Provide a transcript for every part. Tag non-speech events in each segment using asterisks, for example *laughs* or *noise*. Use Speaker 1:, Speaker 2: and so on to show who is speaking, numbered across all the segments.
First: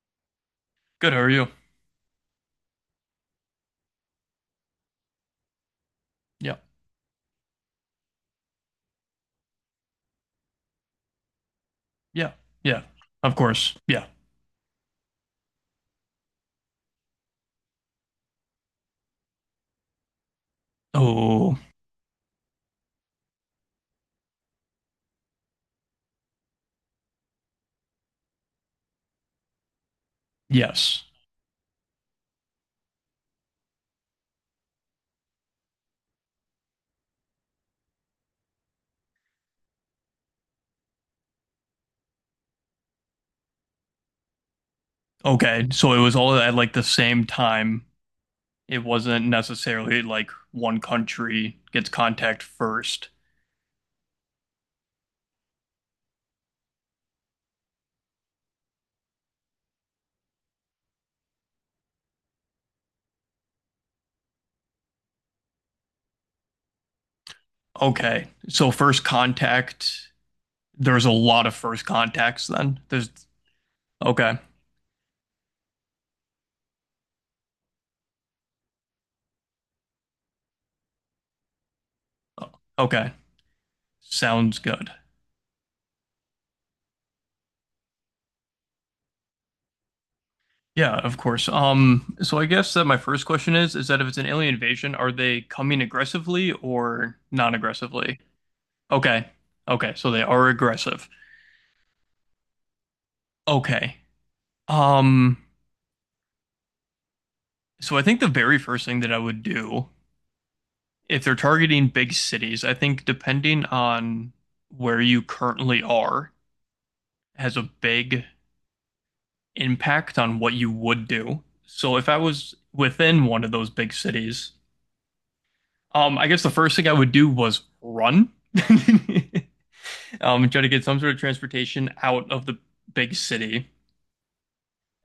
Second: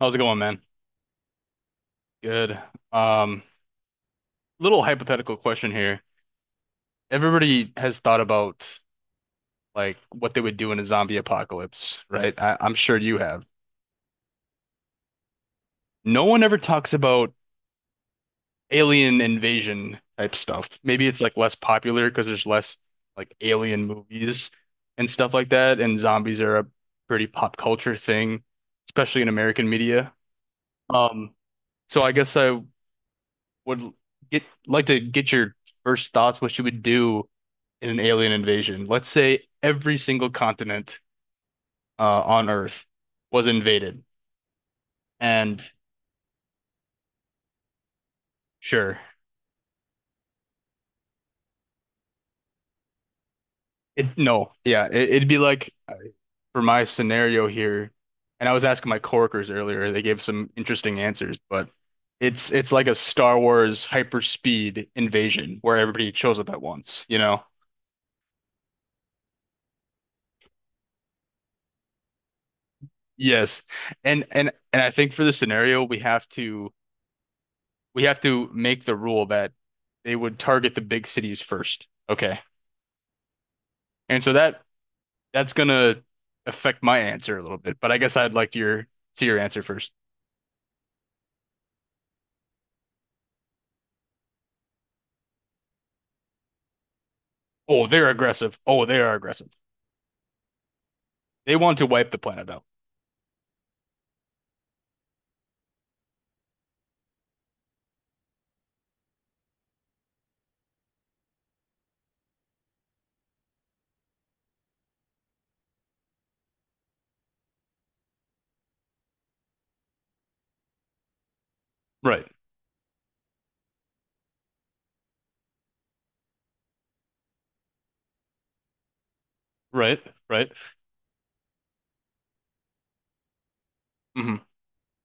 Speaker 1: How's it going, man?
Speaker 2: Good. How are you?
Speaker 1: Good. Um, Little hypothetical question here.
Speaker 2: Yeah.
Speaker 1: Everybody has thought about like what they would do in a zombie apocalypse,
Speaker 2: Yeah.
Speaker 1: right? I'm
Speaker 2: Yeah.
Speaker 1: sure you
Speaker 2: Of
Speaker 1: have.
Speaker 2: course. Yeah.
Speaker 1: No one ever talks about alien invasion type stuff. Maybe it's like less
Speaker 2: Oh,
Speaker 1: popular because there's less like alien movies and stuff like that, and zombies are a pretty pop culture thing, especially in American media.
Speaker 2: yes.
Speaker 1: Um, so I guess I would get like to get your first thoughts what you would do in an alien invasion. Let's say every single continent on Earth was invaded, and
Speaker 2: Okay. So it was all at like the same time. It
Speaker 1: sure,
Speaker 2: wasn't necessarily like one country gets contact first.
Speaker 1: it no, yeah, it'd be like for my scenario here, and I was asking my coworkers earlier, they gave some interesting answers, but it's like a Star Wars hyperspeed invasion where everybody shows up at once, you know?
Speaker 2: Okay. So first contact, there's a lot of first contacts then. There's
Speaker 1: Yes, and
Speaker 2: okay.
Speaker 1: and and I think for the scenario we have to. We have to make the rule that they would target the big cities first. Okay.
Speaker 2: okay.
Speaker 1: And so
Speaker 2: Sounds
Speaker 1: that
Speaker 2: good.
Speaker 1: that's gonna affect my answer a little bit, but I guess I'd like your see your answer first.
Speaker 2: Yeah, of course. So I guess that my first question is that if it's an alien invasion, are they coming aggressively or
Speaker 1: Oh, they're
Speaker 2: non-aggressively?
Speaker 1: aggressive. Oh, they are
Speaker 2: Okay.
Speaker 1: aggressive.
Speaker 2: Okay. So they are aggressive.
Speaker 1: They want to wipe the planet out.
Speaker 2: Okay. Um, so I think the very first thing that I would do, if they're targeting big cities, I think depending on where you currently are, has a big impact on what you would do. So if I
Speaker 1: Right,
Speaker 2: was within one of those big cities, I guess the first thing I would do was run. *laughs*
Speaker 1: right,
Speaker 2: Um,
Speaker 1: right,
Speaker 2: try to get some sort of transportation out of the big city.
Speaker 1: hmm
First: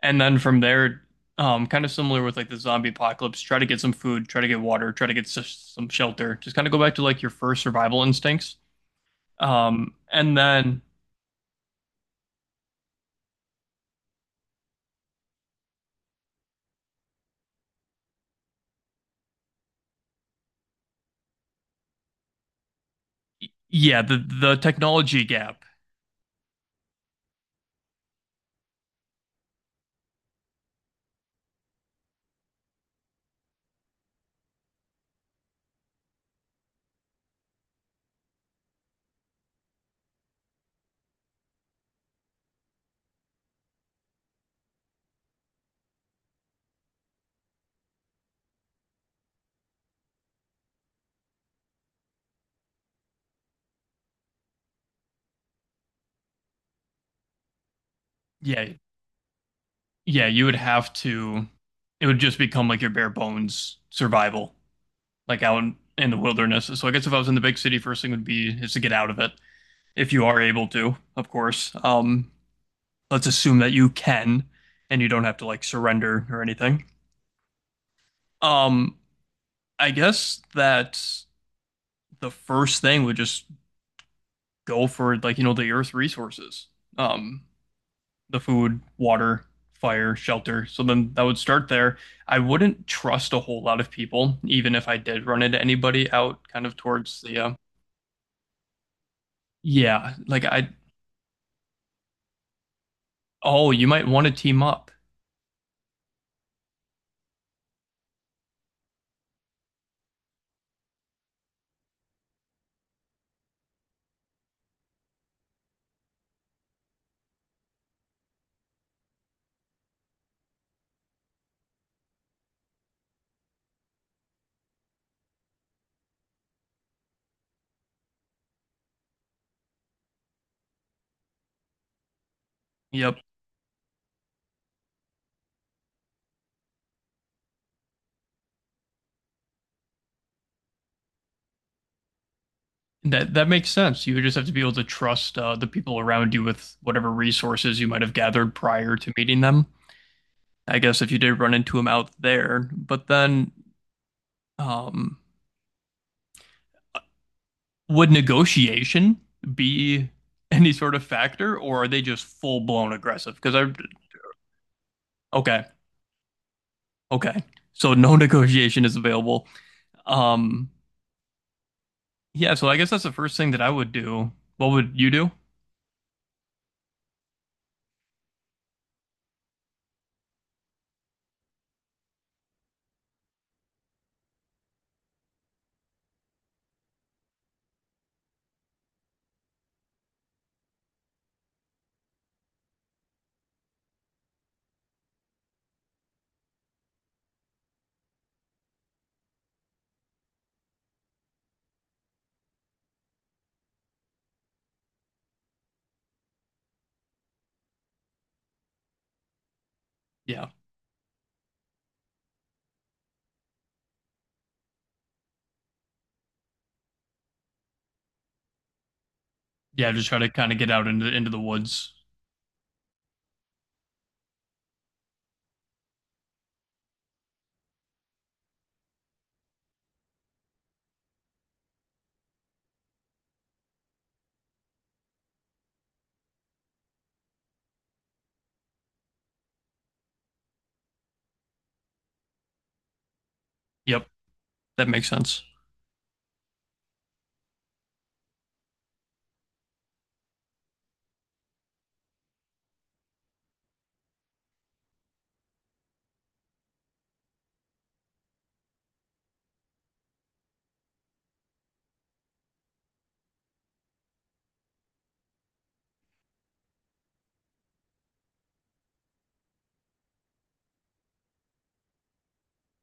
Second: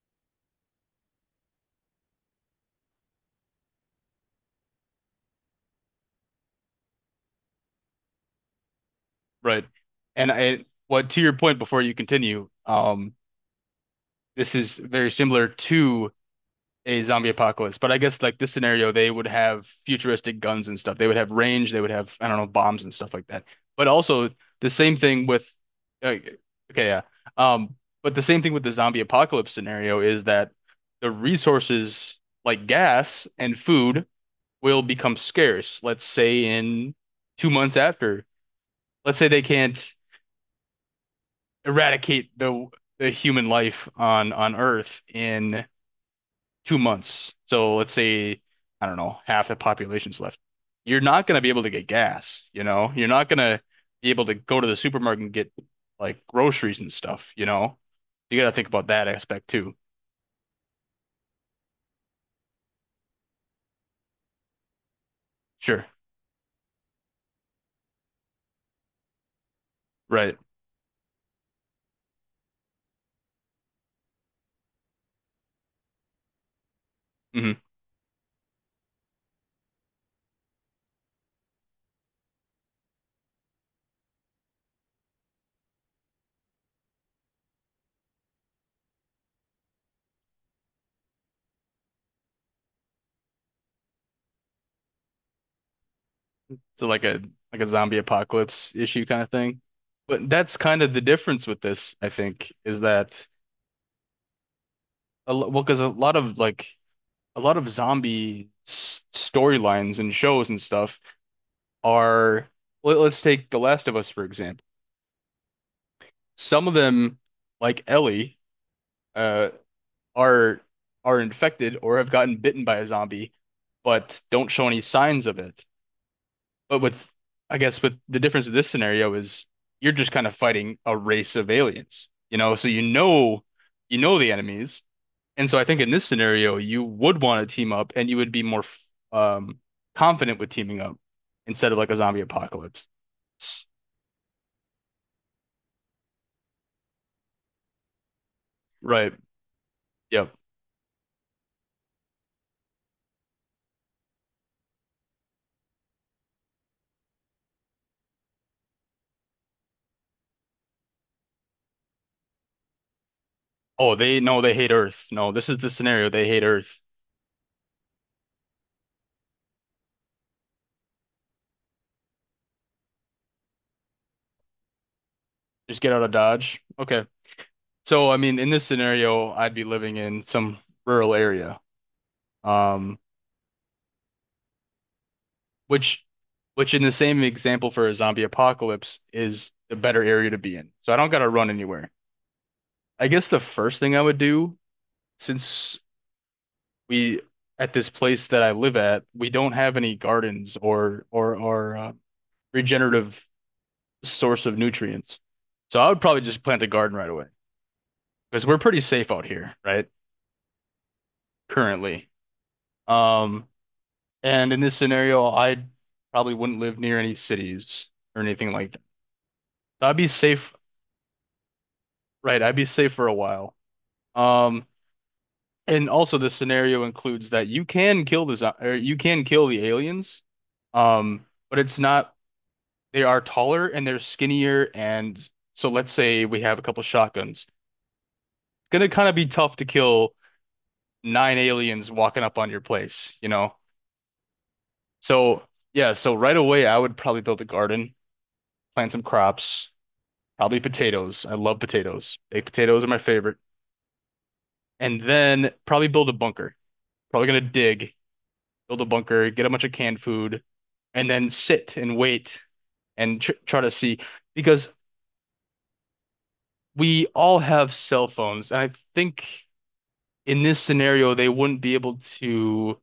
Speaker 2: And then from there, kind of similar with like the zombie apocalypse, try to get some food, try to get water, try to get some shelter. Just kind of go back to like your first survival instincts.
Speaker 1: right.
Speaker 2: Um,
Speaker 1: And
Speaker 2: and
Speaker 1: I,
Speaker 2: then
Speaker 1: what to your point before you continue, this is very similar to a zombie apocalypse. But I guess like this scenario, they would have futuristic guns and stuff. They would have range. They would have, I don't know, bombs and stuff like that. But
Speaker 2: yeah, the
Speaker 1: also the same
Speaker 2: technology
Speaker 1: thing with,
Speaker 2: gap.
Speaker 1: uh, okay, yeah. Um, but the same thing with the zombie apocalypse scenario is that the resources like gas and food will become scarce. Let's say in 2 months after, let's say they can't eradicate the human life on Earth in 2 months. So let's say, I don't know, half the population's left. You're not going to be able to get gas, you know? You're not going to be able to go to the supermarket and get like groceries and stuff, you know? You got to think
Speaker 2: Yeah,
Speaker 1: about that aspect too.
Speaker 2: yeah, you would have to. It would just become like your bare bones survival, like out
Speaker 1: Sure.
Speaker 2: in the wilderness. So I guess if I was in the big city, first thing would be is to get out of it if you
Speaker 1: Right.
Speaker 2: are able to, of course. Let's assume that you can, and you don't have to like surrender or anything.
Speaker 1: hmm
Speaker 2: Um, I guess that the first thing would just go for, like, you know, the earth resources. Um, the food, water, fire, shelter. So then that would start there. I wouldn't trust a whole lot of people, even if I did run into anybody out kind of
Speaker 1: So
Speaker 2: towards the
Speaker 1: like a zombie apocalypse issue kind of thing.
Speaker 2: yeah,
Speaker 1: But
Speaker 2: like
Speaker 1: that's
Speaker 2: I
Speaker 1: kind of the difference with this, I think, is that
Speaker 2: oh, you might want to team up.
Speaker 1: well, because a lot of like a lot of storylines and shows and stuff are let, us take The Last of Us for example. Some of them, like Ellie, uh, are are infected or have gotten bitten by a zombie, but don't show any signs of it. But with, I guess, with the difference of this scenario is you're just kind of fighting a race of aliens, you know. So
Speaker 2: Yep.
Speaker 1: you know the enemies, and so I think in this scenario you would want to team up, and you would be more um confident with teaming up instead of like a zombie apocalypse.
Speaker 2: That that makes sense. You would just have to be able to trust the people around you with whatever resources you might have gathered prior to
Speaker 1: Right.
Speaker 2: meeting them.
Speaker 1: Yep.
Speaker 2: I guess if you did run into him out there. But then, um, would negotiation be any sort of factor, or are they just full blown aggressive?
Speaker 1: Oh, they no, they hate Earth. No, this is
Speaker 2: Okay,
Speaker 1: the scenario. They hate Earth.
Speaker 2: okay, so no *laughs* negotiation is available. Um, yeah, so I guess that's the first thing that I would do. What would you do?
Speaker 1: Just get out of Dodge. Okay. So, I mean, in this scenario, I'd be living in some rural area. Um, which which in the same example for a zombie apocalypse is the better area to be in. So I don't gotta run anywhere. I guess the first thing I would do, since we at this place that I live at, we don't have any gardens or regenerative source of nutrients. So I would probably just plant a garden right away, because we're pretty safe out here, right?
Speaker 2: Yeah,
Speaker 1: Currently. Um, and in this scenario, I probably wouldn't live near any cities or anything like that. So
Speaker 2: yeah,
Speaker 1: I'd be
Speaker 2: just try to kind
Speaker 1: safe,
Speaker 2: of get out into the woods.
Speaker 1: right? I'd be safe for a while. Um, and also the scenario includes that you can kill the zo- or you can kill the aliens, but it's not they are taller and they're skinnier, and so let's say we have a couple shotguns. It's gonna kind of be tough to kill nine aliens walking up on your place, you know?
Speaker 2: Yep, that makes sense.
Speaker 1: So yeah, so right away I would probably build a garden, plant some crops, probably potatoes. I love potatoes. Baked potatoes are my favorite. And then probably build a bunker. Probably gonna dig, build a bunker, get a bunch of canned food, and then sit and wait and tr try to see because we all have cell phones, and I think in this scenario they wouldn't be able to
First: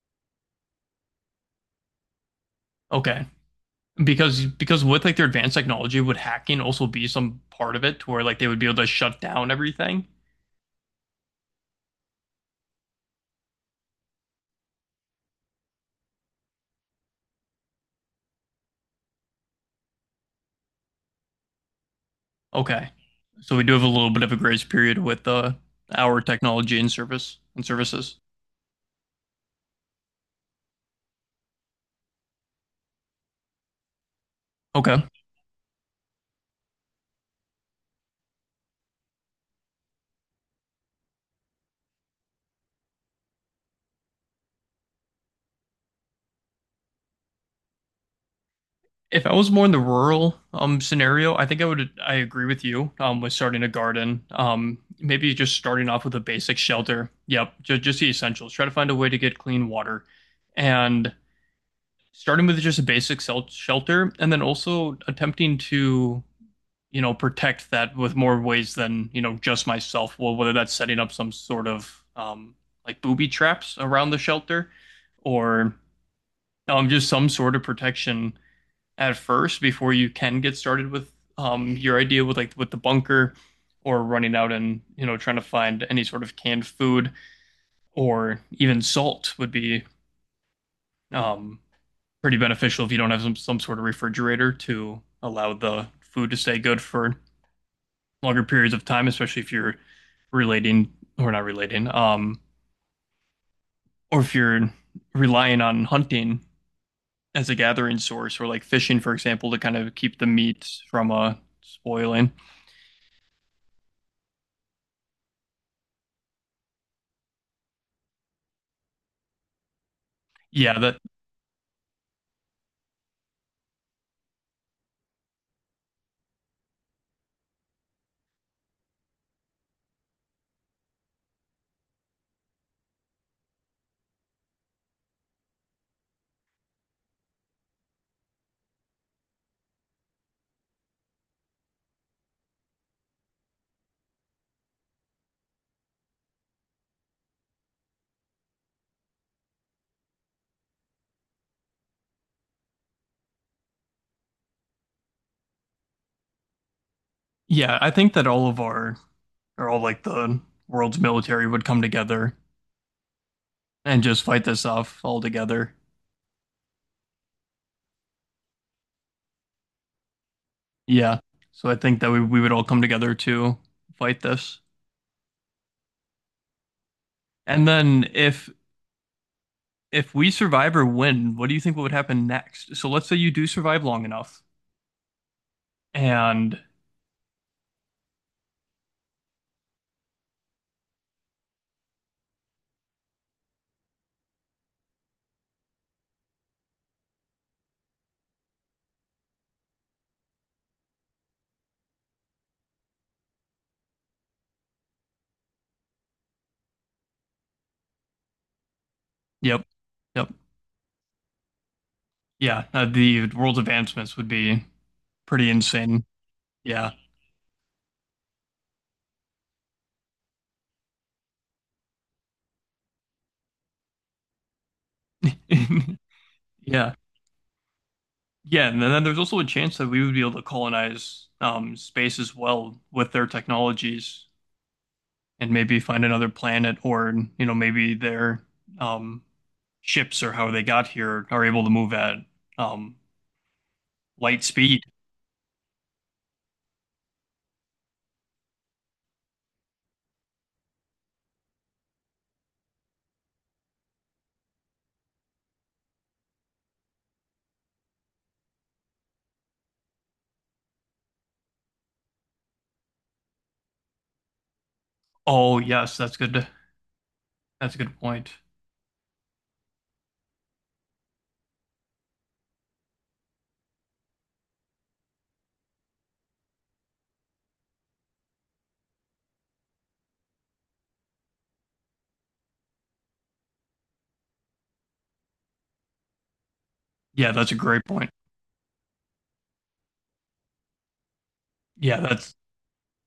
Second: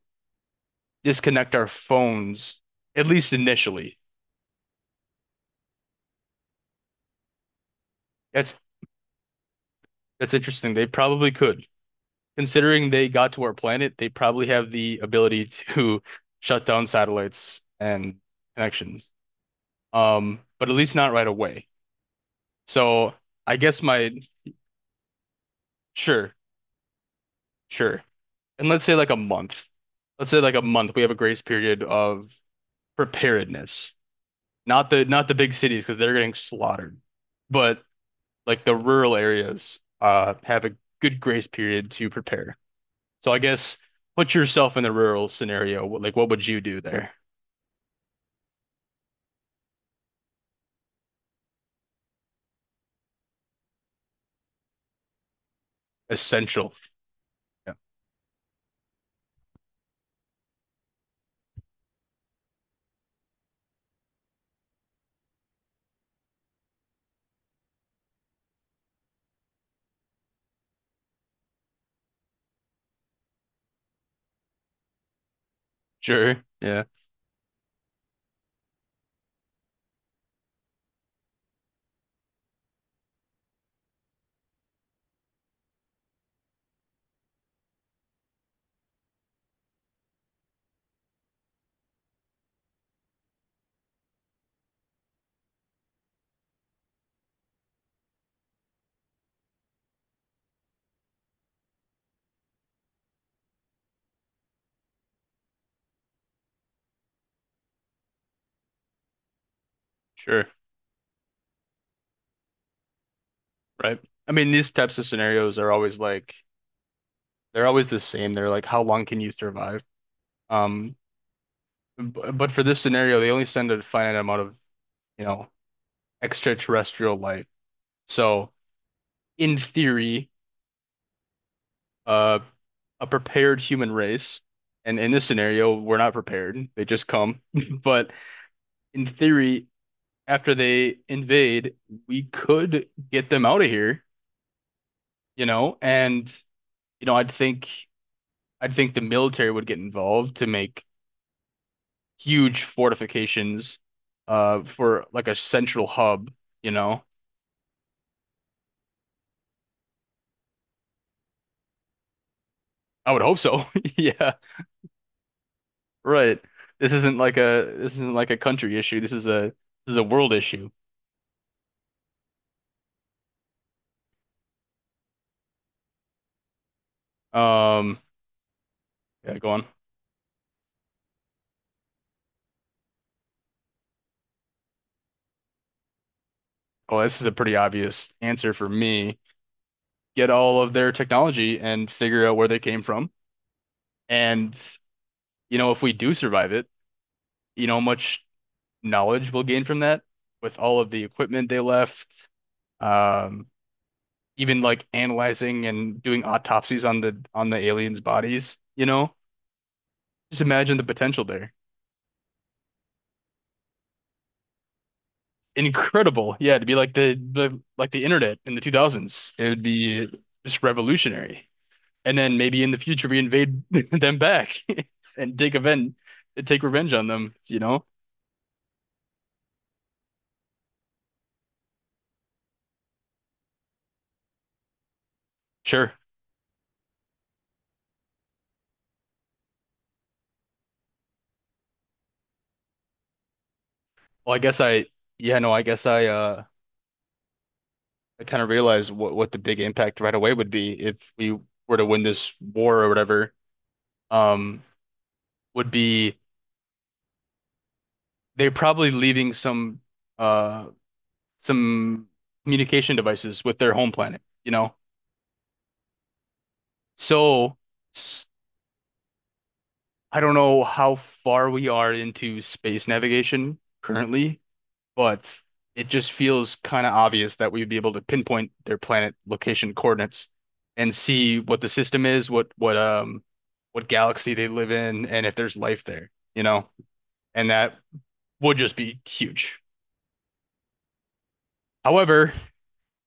Speaker 1: disconnect our phones, at
Speaker 2: Okay,
Speaker 1: least initially.
Speaker 2: because with like their advanced technology, would hacking also be some part of it, to where like they
Speaker 1: That's
Speaker 2: would be able to shut down everything?
Speaker 1: that's interesting. They probably could, considering they got to our planet. They probably have the ability to *laughs* shut down satellites and connections. But at least not right away.
Speaker 2: Okay.
Speaker 1: So I
Speaker 2: So we do
Speaker 1: guess
Speaker 2: have a little
Speaker 1: my
Speaker 2: bit of a grace period with our
Speaker 1: sure,
Speaker 2: technology and service and
Speaker 1: sure.
Speaker 2: services.
Speaker 1: And let's say like a month. Let's say like a month, we have a grace period of preparedness. Not
Speaker 2: Okay.
Speaker 1: the not the big cities because they're getting slaughtered, but like the rural areas have a good grace period to prepare. So I guess put yourself in the rural scenario. What? Like what would you do there?
Speaker 2: If I was more in the rural scenario, I think I agree with you with starting a garden. Maybe just starting off with a basic
Speaker 1: Essential.
Speaker 2: shelter. Yep,
Speaker 1: Yeah.
Speaker 2: just the essentials. Try to find a way to get clean water and starting with just a basic shelter and then also attempting to, you know, protect that with more ways than, you know, just myself. Well, whether that's setting up some sort of like booby traps around the shelter or
Speaker 1: Sure. Yeah.
Speaker 2: just some sort of protection at first before you can get started with, your idea with with the bunker or running out and, you know, trying to find any sort of canned food or even salt would be, um, pretty beneficial if you don't have some sort of refrigerator to allow the food to stay good for longer periods of time, especially if you're relating or not relating, or if you're relying on hunting as a gathering source or like fishing, for example, to kind of keep the
Speaker 1: Sure.
Speaker 2: meat from spoiling.
Speaker 1: Right. I mean, these types of scenarios are always like they're always the same. They're like, how long can you survive?
Speaker 2: Yeah, that
Speaker 1: Um, but for this scenario, they only send a finite amount of, you know, extraterrestrial life. So in theory, uh, a prepared human race, and in this scenario, we're not prepared. They just come. *laughs* But in theory, after they invade, we could get them out of here, you know, and you know, I'd think the military would get involved to make huge fortifications for like a central hub, you know.
Speaker 2: yeah, I think that all of our or all like the world's military would come together
Speaker 1: I would hope so. *laughs*
Speaker 2: and just
Speaker 1: Yeah,
Speaker 2: fight this off all together.
Speaker 1: right. This isn't like a this isn't like a country issue. This is a world issue.
Speaker 2: Yeah. So I think that we would all come together to fight this. And
Speaker 1: Um,
Speaker 2: then
Speaker 1: yeah, go on.
Speaker 2: if we survive or win, what do you think would happen next? So let's say you do survive long enough, and
Speaker 1: Well, this is a pretty obvious answer for me. Get all of their technology and figure out where they came from. And you know, if we do survive it, you know, much knowledge we'll gain from that with all of the equipment they left. Um, even like analyzing and doing autopsies on the aliens' bodies, you know?
Speaker 2: yep, yep,
Speaker 1: Just imagine the potential there.
Speaker 2: yeah, the world's advancements would be pretty insane.
Speaker 1: Incredible. Yeah, to be
Speaker 2: Yeah,
Speaker 1: like the like the internet in the 2000s. It would be just revolutionary. And then maybe in the future we invade *laughs* them back *laughs*
Speaker 2: *laughs*
Speaker 1: and
Speaker 2: yeah,
Speaker 1: take revenge on them, you know?
Speaker 2: yeah, and then there's also a chance that we would be able to colonize, space as well with their technologies, and maybe
Speaker 1: Sure.
Speaker 2: find another planet, or you know, maybe their um, ships or how they got here are able to move at, um,
Speaker 1: Well, I
Speaker 2: light
Speaker 1: guess
Speaker 2: speed.
Speaker 1: I yeah, no, I guess I kind of realized what the big impact right away would be if we were to win this war or whatever. Um, would be they're probably leaving some uh some communication devices with their home planet, you know.
Speaker 2: Oh yes, that's good.
Speaker 1: So
Speaker 2: That's a good
Speaker 1: s-
Speaker 2: point.
Speaker 1: I don't know how far we are into space navigation currently, but it just feels kind of obvious that we'd be able to pinpoint their planet location coordinates and see what the system is, what what galaxy they live in, and if there's life there, you know?
Speaker 2: Yeah,
Speaker 1: And
Speaker 2: that's a
Speaker 1: that
Speaker 2: great point.
Speaker 1: would just be huge.
Speaker 2: Yeah,
Speaker 1: However,
Speaker 2: that's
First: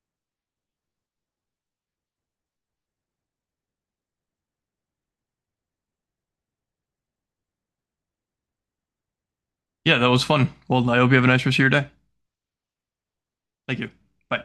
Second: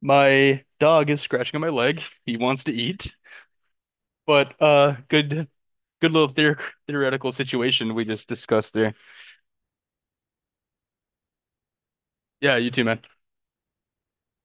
Speaker 1: my dog is scratching on my leg. He wants to eat, but good good little theor theoretical situation we just discussed there.
Speaker 2: yeah, that was fun. Well, I hope you have a nice rest of your day.
Speaker 1: Yeah, you too, man.
Speaker 2: Thank you. Bye.